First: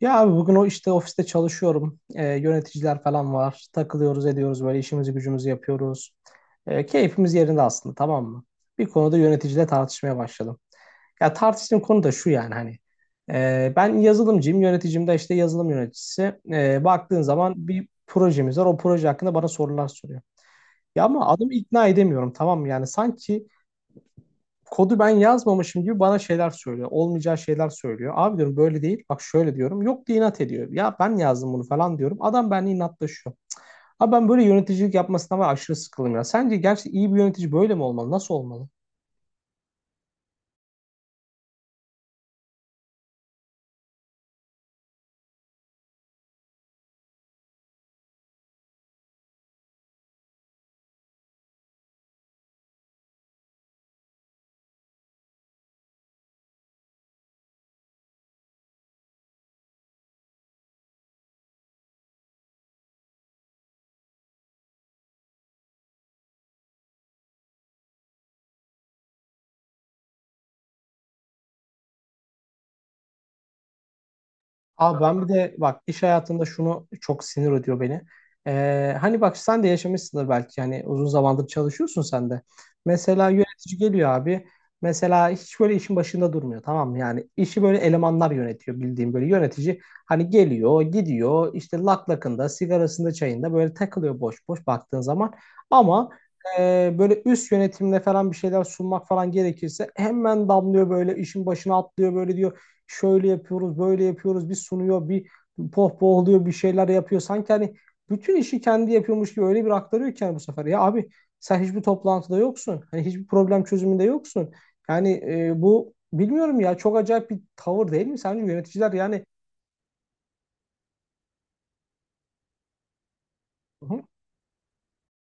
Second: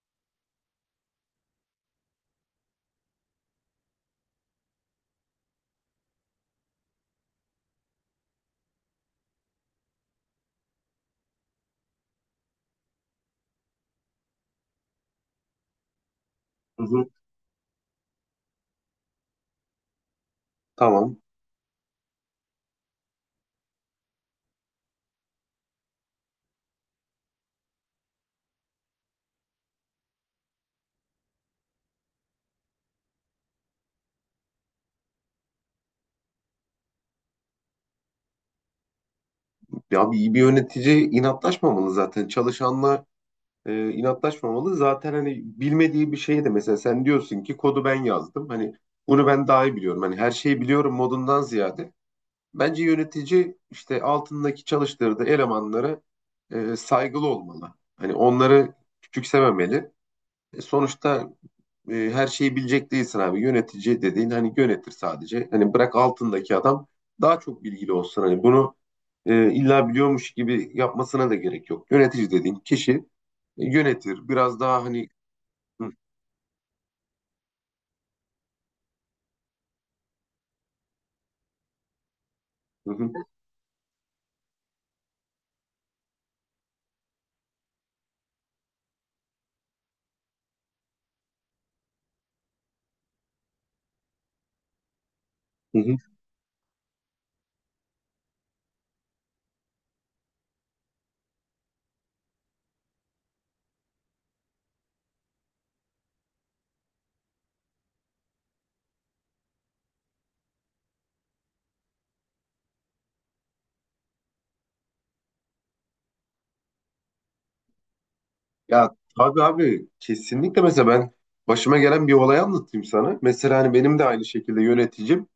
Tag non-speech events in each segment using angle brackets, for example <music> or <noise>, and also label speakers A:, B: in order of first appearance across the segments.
A: Ya abi bugün o işte ofiste çalışıyorum. Yöneticiler falan var. Takılıyoruz, ediyoruz böyle işimizi gücümüzü yapıyoruz. Keyfimiz yerinde aslında, tamam mı? Bir konuda yöneticiyle tartışmaya başladım. Ya tartıştığım konu da şu, yani hani ben yazılımcıyım, yöneticim de işte yazılım yöneticisi.
B: Hı hı.
A: Baktığın zaman bir projemiz var. O proje hakkında bana sorular soruyor. Ya
B: Tamam.
A: ama adamı ikna edemiyorum, tamam mı? Yani sanki kodu ben yazmamışım gibi bana şeyler söylüyor. Olmayacağı şeyler söylüyor. Abi diyorum böyle değil. Bak şöyle diyorum. Yok diye inat ediyor. Ya ben yazdım bunu falan diyorum. Adam benimle inatlaşıyor. Abi ben böyle yöneticilik yapmasına var aşırı sıkıldım ya. Sence gerçi iyi bir yönetici böyle mi olmalı? Nasıl olmalı?
B: Ya bir yönetici inatlaşmamalı zaten. Çalışanla inatlaşmamalı. Zaten hani bilmediği bir şey de mesela sen diyorsun ki kodu ben yazdım. Hani bunu ben daha iyi biliyorum. Hani her şeyi biliyorum modundan ziyade. Bence yönetici işte altındaki çalıştırdığı elemanlara saygılı olmalı. Hani onları küçümsememeli. Sonuçta her şeyi bilecek değilsin abi. Yönetici dediğin hani yönetir sadece. Hani bırak altındaki adam daha çok bilgili olsun. Hani bunu illa biliyormuş gibi yapmasına da gerek yok. Yönetici dediğin kişi yönetir. Biraz daha
A: Abi
B: hani.
A: ben bir de bak
B: Hı,
A: iş hayatında şunu çok sinir ediyor beni. Hani bak sen de yaşamışsındır, belki yani uzun zamandır çalışıyorsun sen de.
B: hı, hı,
A: Mesela yönetici geliyor abi. Mesela hiç böyle işin başında durmuyor, tamam mı? Yani işi böyle elemanlar yönetiyor, bildiğim böyle yönetici. Hani geliyor gidiyor, işte lak lakında, sigarasında, çayında böyle takılıyor boş boş baktığın zaman.
B: hı, hı.
A: Ama böyle üst yönetimle falan bir şeyler sunmak falan gerekirse hemen damlıyor, böyle işin başına atlıyor, böyle diyor şöyle yapıyoruz, böyle yapıyoruz, bir sunuyor, bir pohpohluyor, bir şeyler yapıyor. Sanki hani bütün işi kendi yapıyormuş gibi öyle bir aktarıyor ki yani, bu sefer. Ya abi sen hiçbir toplantıda yoksun. Hani hiçbir problem çözümünde yoksun. Yani bu bilmiyorum ya, çok acayip bir tavır değil mi? Sence
B: Ya
A: yöneticiler yani.
B: tabii abi kesinlikle mesela ben başıma gelen bir olay anlatayım sana. Mesela hani benim
A: Hı.
B: de aynı şekilde yöneticim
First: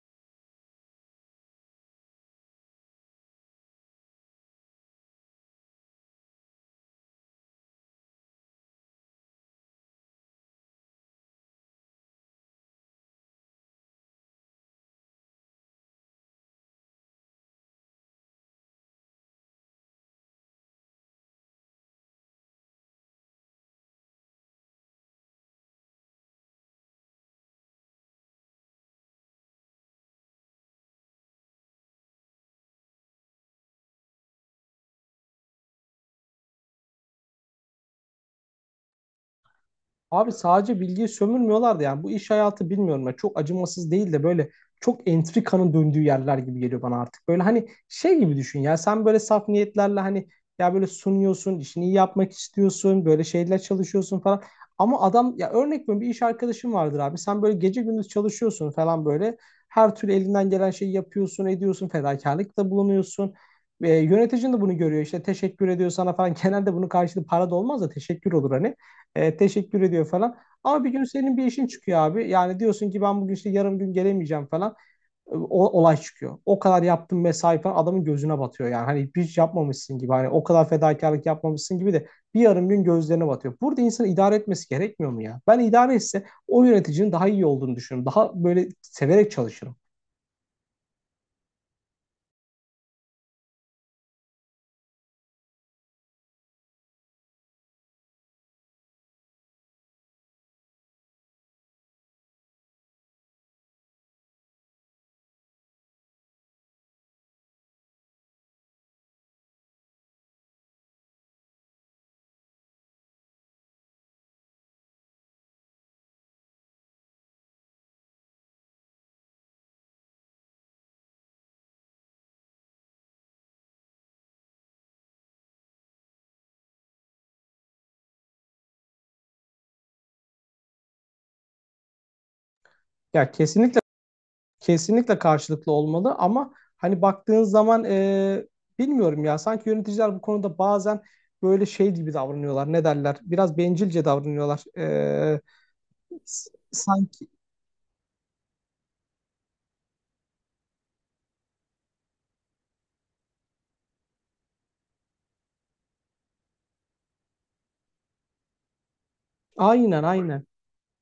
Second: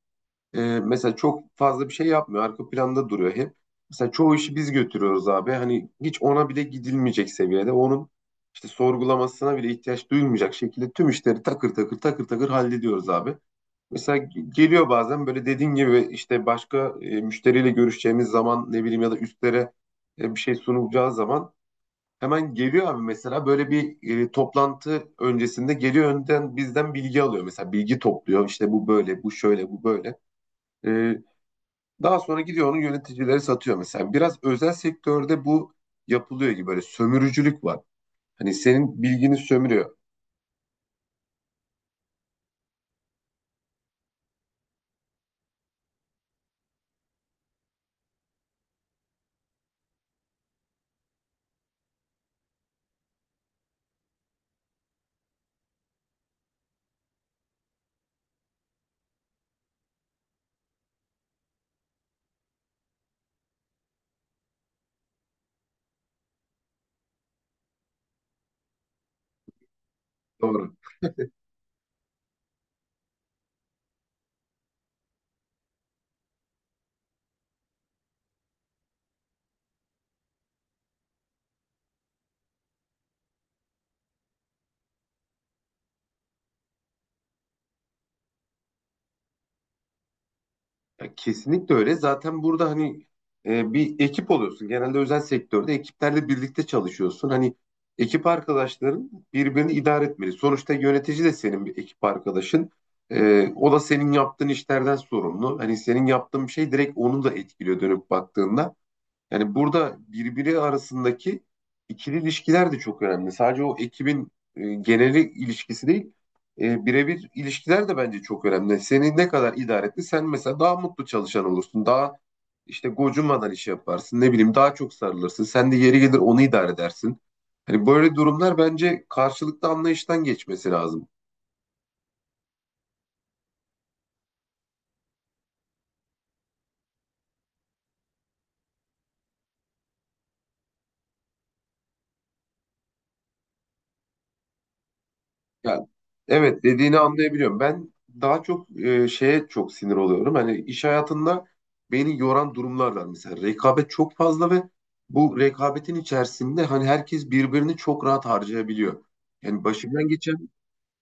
B: mesela çok fazla bir şey yapmıyor. Arka planda duruyor hep. Mesela çoğu işi biz götürüyoruz abi. Hani hiç ona bile gidilmeyecek seviyede. Onun işte sorgulamasına bile ihtiyaç duyulmayacak şekilde tüm işleri takır takır takır takır hallediyoruz abi. Mesela geliyor bazen böyle dediğin gibi işte başka müşteriyle görüşeceğimiz zaman ne bileyim ya da üstlere bir şey sunulacağı zaman hemen geliyor abi mesela böyle bir toplantı öncesinde geliyor önden bizden bilgi alıyor. Mesela bilgi topluyor işte bu böyle bu şöyle bu böyle. E, Daha sonra gidiyor onu yöneticileri satıyor mesela. Biraz özel sektörde bu yapılıyor gibi böyle sömürücülük var. Hani senin bilgini sömürüyor.
A: Abi sadece bilgiyi sömürmüyorlardı yani, bu iş hayatı bilmiyorum ya, çok acımasız değil de böyle çok entrikanın döndüğü yerler gibi geliyor bana artık. Böyle hani şey gibi düşün ya, sen böyle saf niyetlerle hani ya böyle sunuyorsun, işini iyi yapmak istiyorsun, böyle şeyler çalışıyorsun falan. Ama adam, ya örnek veriyorum, bir iş arkadaşım vardır abi, sen böyle gece gündüz çalışıyorsun falan, böyle her türlü elinden gelen şeyi yapıyorsun, ediyorsun, fedakarlıkta bulunuyorsun. Yöneticin de bunu görüyor, işte teşekkür ediyor sana falan. <laughs> Genelde bunun karşılığı para da olmaz da teşekkür olur hani. Teşekkür ediyor falan.
B: Doğru.
A: Ama bir gün senin bir işin çıkıyor abi. Yani diyorsun ki ben bugün işte yarım gün gelemeyeceğim falan. Olay çıkıyor. O kadar yaptın mesai falan, adamın gözüne batıyor yani. Hani hiç yapmamışsın gibi. Hani o kadar fedakarlık yapmamışsın gibi de bir yarım gün gözlerine batıyor. Burada insanı idare etmesi gerekmiyor mu ya? Ben idare etse o yöneticinin daha iyi olduğunu düşünüyorum. Daha böyle severek çalışırım.
B: Ya kesinlikle öyle. Zaten burada hani bir ekip oluyorsun. Genelde özel sektörde ekiplerle birlikte çalışıyorsun. Hani ekip arkadaşların birbirini idare etmeli. Sonuçta yönetici de senin bir ekip arkadaşın. O da senin yaptığın işlerden sorumlu. Hani senin yaptığın bir şey direkt onu da etkiliyor dönüp baktığında. Yani burada birbiri arasındaki ikili ilişkiler de çok önemli. Sadece o ekibin geneli ilişkisi değil, birebir ilişkiler de bence çok önemli. Seni ne kadar idare etti, sen mesela daha mutlu çalışan olursun, daha işte gocunmadan iş yaparsın, ne bileyim daha çok sarılırsın. Sen de yeri gelir onu idare edersin. Hani böyle durumlar bence karşılıklı anlayıştan geçmesi lazım.
A: Ya kesinlikle. Kesinlikle karşılıklı olmalı ama hani baktığın zaman bilmiyorum ya, sanki yöneticiler bu konuda bazen böyle şey gibi davranıyorlar. Ne derler? Biraz bencilce davranıyorlar.
B: Ya, evet dediğini
A: Sanki
B: anlayabiliyorum. Ben daha çok şeye çok sinir oluyorum. Hani iş hayatında beni yoran durumlar var. Mesela rekabet çok fazla ve bu rekabetin içerisinde hani herkes birbirini çok rahat harcayabiliyor. Yani
A: aynen, aynen.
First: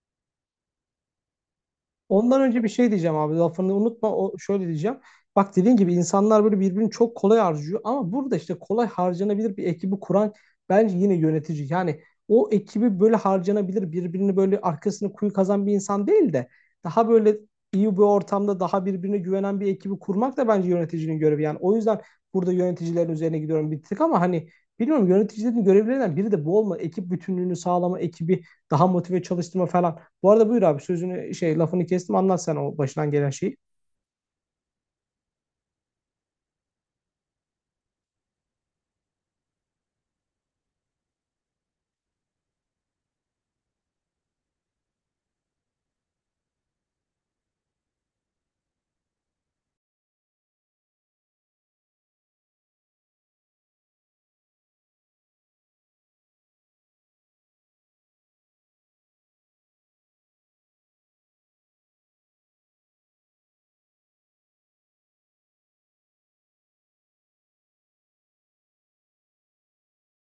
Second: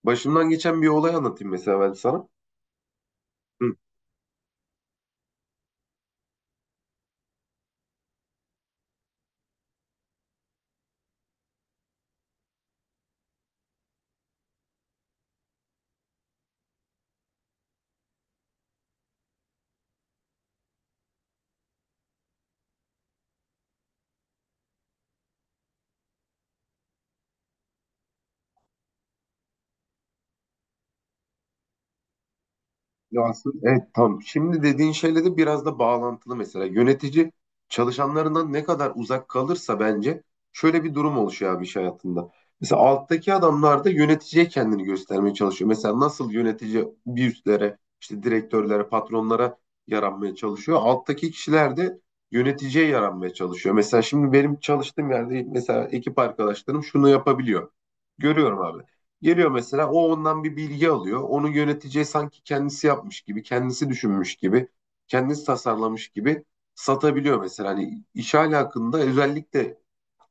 B: başımdan geçen bir olay anlatayım mesela ben sana.
A: Ondan önce bir şey diyeceğim abi,
B: Hı.
A: lafını unutma, o şöyle diyeceğim. Bak, dediğin gibi insanlar böyle birbirini çok kolay harcıyor, ama burada işte kolay harcanabilir bir ekibi kuran bence yine yönetici. Yani o ekibi böyle harcanabilir, birbirini böyle arkasını kuyu kazan bir insan değil de daha böyle iyi bir ortamda, daha birbirine güvenen bir ekibi kurmak da bence yöneticinin görevi. Yani o yüzden burada yöneticilerin üzerine gidiyorum bir tık, ama hani bilmiyorum, yöneticilerin görevlerinden biri de bu olma. Ekip bütünlüğünü sağlama, ekibi daha motive çalıştırma falan. Bu arada buyur abi, sözünü şey, lafını kestim, anlat sen o başından
B: Ya
A: gelen
B: aslında
A: şeyi.
B: evet tam. Şimdi dediğin şeyle de biraz da bağlantılı mesela. Yönetici çalışanlarından ne kadar uzak kalırsa bence şöyle bir durum oluşuyor abi iş hayatında. Mesela alttaki adamlar da yöneticiye kendini göstermeye çalışıyor. Mesela nasıl yönetici bir üstlere, işte direktörlere, patronlara yaranmaya çalışıyor. Alttaki kişiler de yöneticiye yaranmaya çalışıyor. Mesela şimdi benim çalıştığım yerde mesela ekip arkadaşlarım şunu yapabiliyor. Görüyorum abi. Geliyor mesela o ondan bir bilgi alıyor. Onu yöneteceği sanki kendisi yapmış gibi, kendisi düşünmüş gibi, kendisi tasarlamış gibi satabiliyor mesela. Hani iş alakında özellikle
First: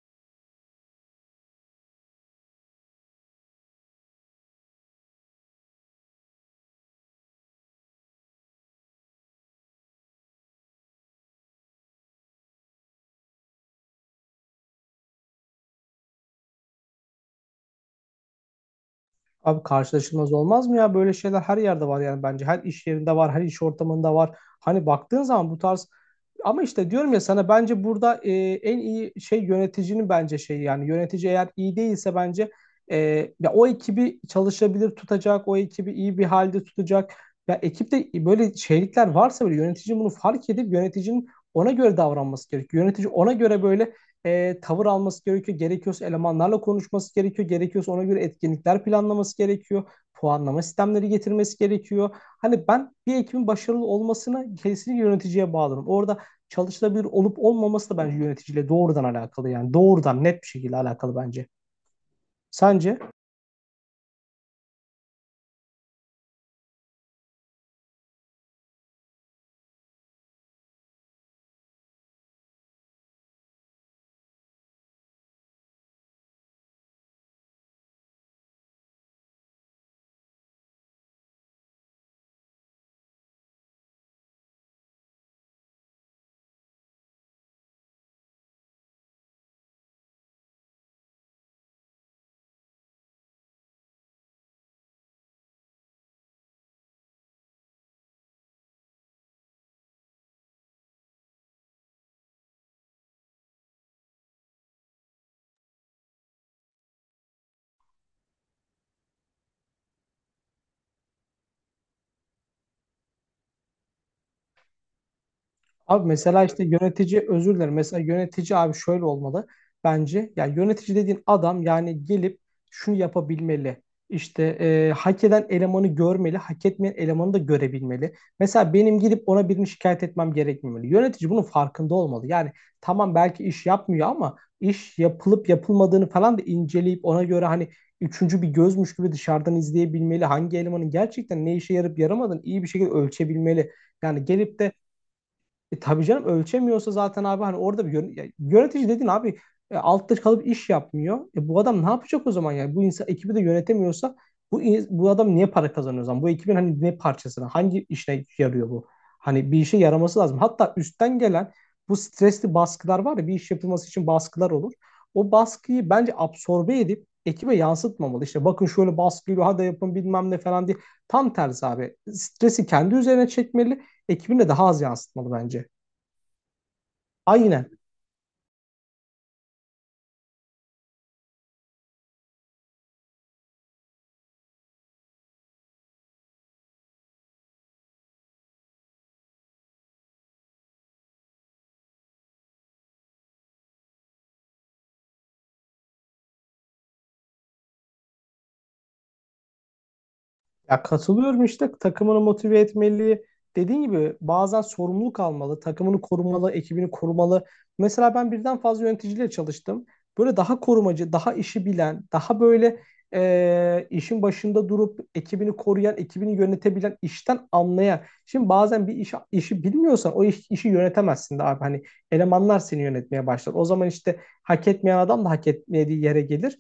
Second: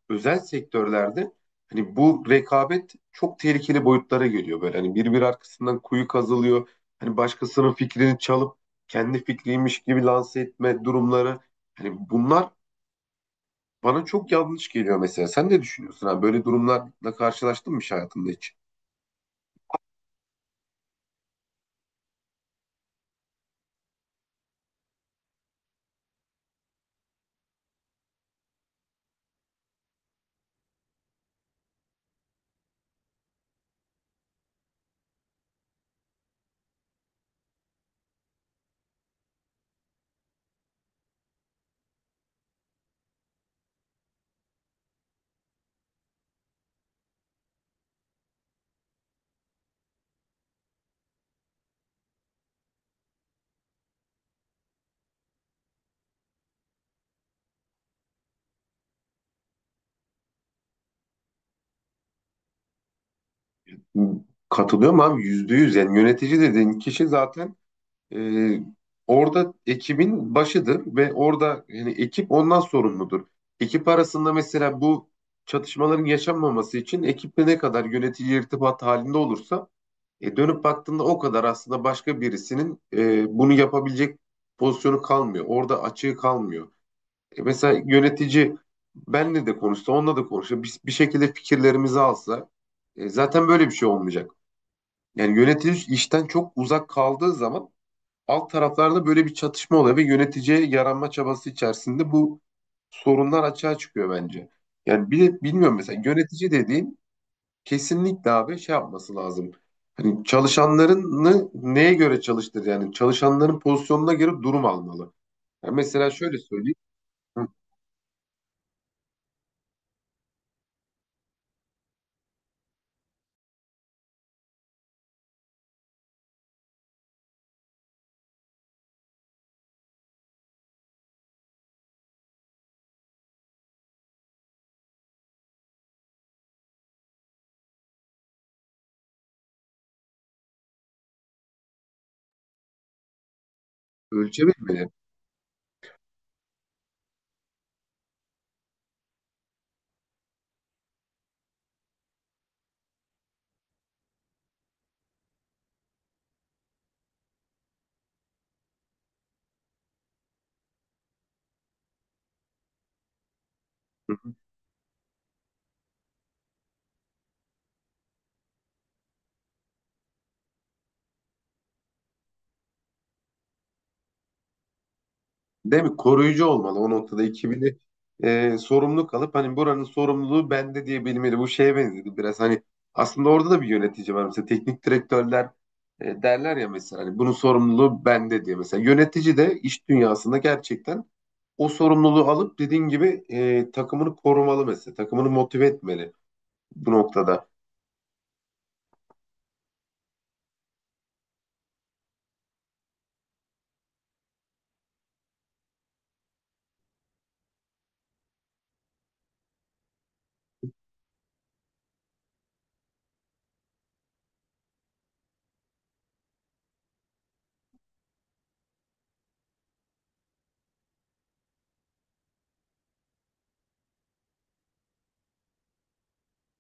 B: özel sektörlerde hani bu rekabet çok tehlikeli boyutlara geliyor böyle. Hani birbir arkasından kuyu kazılıyor. Hani başkasının fikrini çalıp kendi fikriymiş gibi lanse etme durumları. Hani bunlar bana çok yanlış geliyor mesela. Sen ne düşünüyorsun? Hani böyle durumlarla karşılaştın mı hiç hayatında hiç?
A: Abi karşılaşılmaz olmaz mı ya? Böyle şeyler her yerde var yani bence. Her iş yerinde var, her iş ortamında var. Hani baktığın zaman bu tarz. Ama işte diyorum ya sana, bence burada en iyi şey yöneticinin bence şeyi, yani yönetici eğer iyi değilse bence e, ya o ekibi çalışabilir tutacak, o ekibi iyi bir halde tutacak. Ya ekipte böyle şeylikler varsa böyle yönetici bunu fark edip yöneticinin ona göre davranması gerekiyor. Yönetici ona göre böyle tavır alması gerekiyor. Gerekiyorsa elemanlarla konuşması gerekiyor. Gerekiyorsa ona göre etkinlikler planlaması gerekiyor. Puanlama sistemleri getirmesi gerekiyor. Hani ben bir ekibin başarılı olmasını kesinlikle yöneticiye bağlarım. Orada çalışılabilir olup olmaması da bence yöneticiyle doğrudan alakalı. Yani doğrudan net bir şekilde alakalı bence. Sence?
B: Katılıyorum abi yüzde yüz, yani yönetici dediğin kişi zaten e, orada ekibin başıdır ve orada yani ekip ondan sorumludur. Ekip arasında mesela bu çatışmaların yaşanmaması için ekiple ne kadar yönetici irtibat halinde olursa dönüp baktığında o kadar aslında başka birisinin bunu yapabilecek pozisyonu kalmıyor. Orada açığı kalmıyor. Mesela yönetici benle de konuşsa onunla da konuşsa bir şekilde fikirlerimizi alsa zaten böyle bir şey olmayacak. Yani yönetici işten çok uzak kaldığı zaman alt taraflarda böyle bir çatışma oluyor ve yöneticiye yaranma çabası içerisinde bu sorunlar açığa çıkıyor bence. Yani bir de bilmiyorum mesela yönetici dediğin kesinlikle abi şey yapması lazım. Hani çalışanlarını neye göre çalıştır, yani çalışanların pozisyonuna göre durum almalı. Yani
A: Abi
B: mesela şöyle
A: mesela işte
B: söyleyeyim.
A: yönetici,
B: Hı.
A: özür dilerim, mesela yönetici abi şöyle olmalı bence. Yani yönetici dediğin adam, yani gelip şunu yapabilmeli. İşte hak eden elemanı görmeli, hak etmeyen elemanı da görebilmeli. Mesela benim gidip ona birini şikayet etmem gerekmemeli. Yönetici bunun farkında olmalı. Yani tamam, belki iş yapmıyor, ama iş yapılıp yapılmadığını falan da inceleyip ona göre hani üçüncü bir gözmüş gibi dışarıdan izleyebilmeli. Hangi elemanın gerçekten ne işe yarıp yaramadığını iyi bir şekilde ölçebilmeli. Yani gelip de
B: Ölçebilmeli.
A: e tabii canım, ölçemiyorsa zaten abi, hani orada bir yönetici dedin abi, altta kalıp iş yapmıyor. E, bu adam ne yapacak o zaman yani? Bu insan ekibi de yönetemiyorsa bu adam niye para kazanıyor o zaman? Bu ekibin hani ne parçasına, hangi işine yarıyor bu? Hani bir işe yaraması lazım. Hatta üstten gelen bu stresli baskılar var ya, bir iş yapılması için baskılar olur. O baskıyı bence absorbe edip ekibe yansıtmamalı. İşte bakın şöyle baskı geliyor, hadi yapın bilmem ne falan diye. Tam tersi abi. Stresi kendi üzerine çekmeli, ekibine daha az yansıtmalı bence.
B: Değil mi? Koruyucu olmalı o noktada
A: Aynen.
B: ekibini, sorumluluk alıp hani buranın sorumluluğu bende diye bilmeli. Bu şeye benzedi biraz hani, aslında orada da bir yönetici var. Mesela teknik direktörler derler ya mesela hani bunun sorumluluğu bende diye. Mesela yönetici de iş dünyasında gerçekten o sorumluluğu alıp dediğin gibi takımını korumalı mesela. Takımını motive etmeli bu noktada.
A: Ya katılıyorum, işte takımını motive etmeli. Dediğin gibi bazen sorumluluk almalı, takımını korumalı, ekibini korumalı. Mesela ben birden fazla yöneticiyle çalıştım. Böyle daha korumacı, daha işi bilen, daha böyle işin başında durup ekibini koruyan, ekibini yönetebilen, işten anlayan. Şimdi bazen bir işi bilmiyorsan o işi yönetemezsin de abi. Hani elemanlar seni yönetmeye başlar. O zaman işte hak etmeyen adam da hak etmediği yere gelir.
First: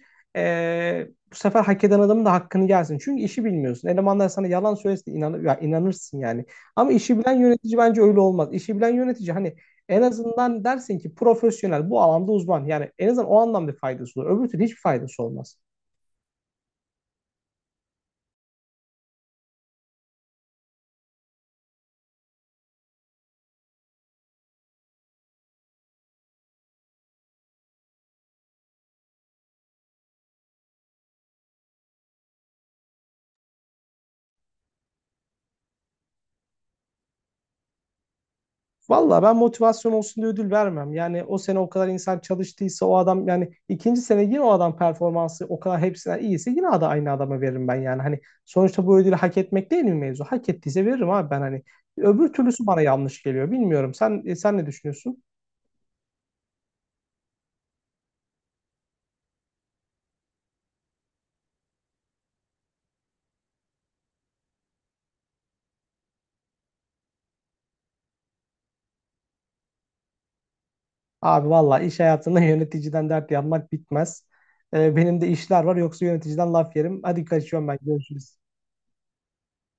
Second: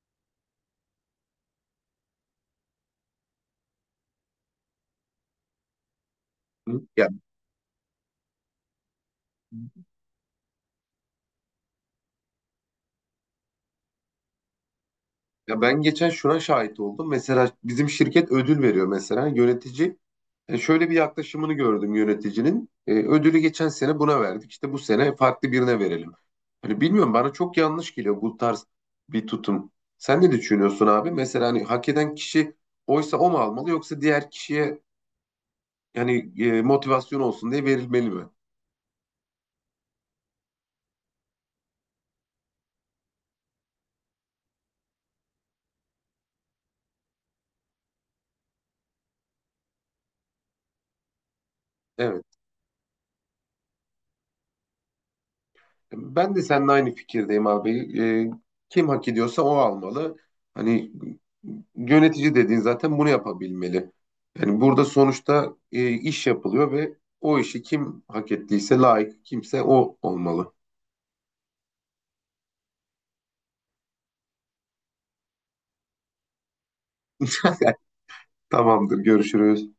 A: Bu sefer hak eden adamın da hakkını gelsin. Çünkü işi bilmiyorsun. Elemanlar sana yalan söylesin inanır, ya inanırsın yani.
B: Hı?
A: Ama
B: Yani.
A: işi bilen yönetici bence öyle olmaz. İşi bilen yönetici hani en azından dersin ki profesyonel, bu alanda uzman. Yani en azından o anlamda faydası olur. Öbür türlü hiçbir faydası olmaz.
B: Ya ben geçen şuna şahit oldum. Mesela bizim şirket ödül veriyor mesela yönetici. Şöyle bir yaklaşımını gördüm yöneticinin. E, ödülü geçen sene buna verdik. İşte bu sene farklı birine verelim. Hani bilmiyorum bana çok yanlış geliyor bu tarz bir tutum. Sen ne düşünüyorsun abi? Mesela hani hak eden kişi oysa o mu almalı, yoksa diğer kişiye yani motivasyon olsun diye verilmeli mi?
A: Valla ben motivasyon olsun diye ödül vermem. Yani o sene o kadar insan çalıştıysa o adam, yani ikinci sene yine o adam performansı o kadar hepsinden iyiyse yine aynı adama veririm ben yani. Hani sonuçta bu ödülü hak etmek değil mi mevzu? Hak ettiyse veririm abi ben hani.
B: Evet.
A: Öbür türlüsü bana yanlış geliyor. Bilmiyorum. Sen ne düşünüyorsun?
B: Ben de seninle aynı fikirdeyim abi. Kim hak ediyorsa o almalı. Hani yönetici dediğin zaten bunu yapabilmeli. Yani burada sonuçta iş yapılıyor ve o işi kim hak ettiyse layık kimse o olmalı.
A: Abi valla iş hayatında <laughs> yöneticiden dert yanmak bitmez. Benim de işler var, yoksa yöneticiden laf yerim. Hadi kaçıyorum ben.
B: <laughs>
A: Görüşürüz.
B: Tamamdır, görüşürüz.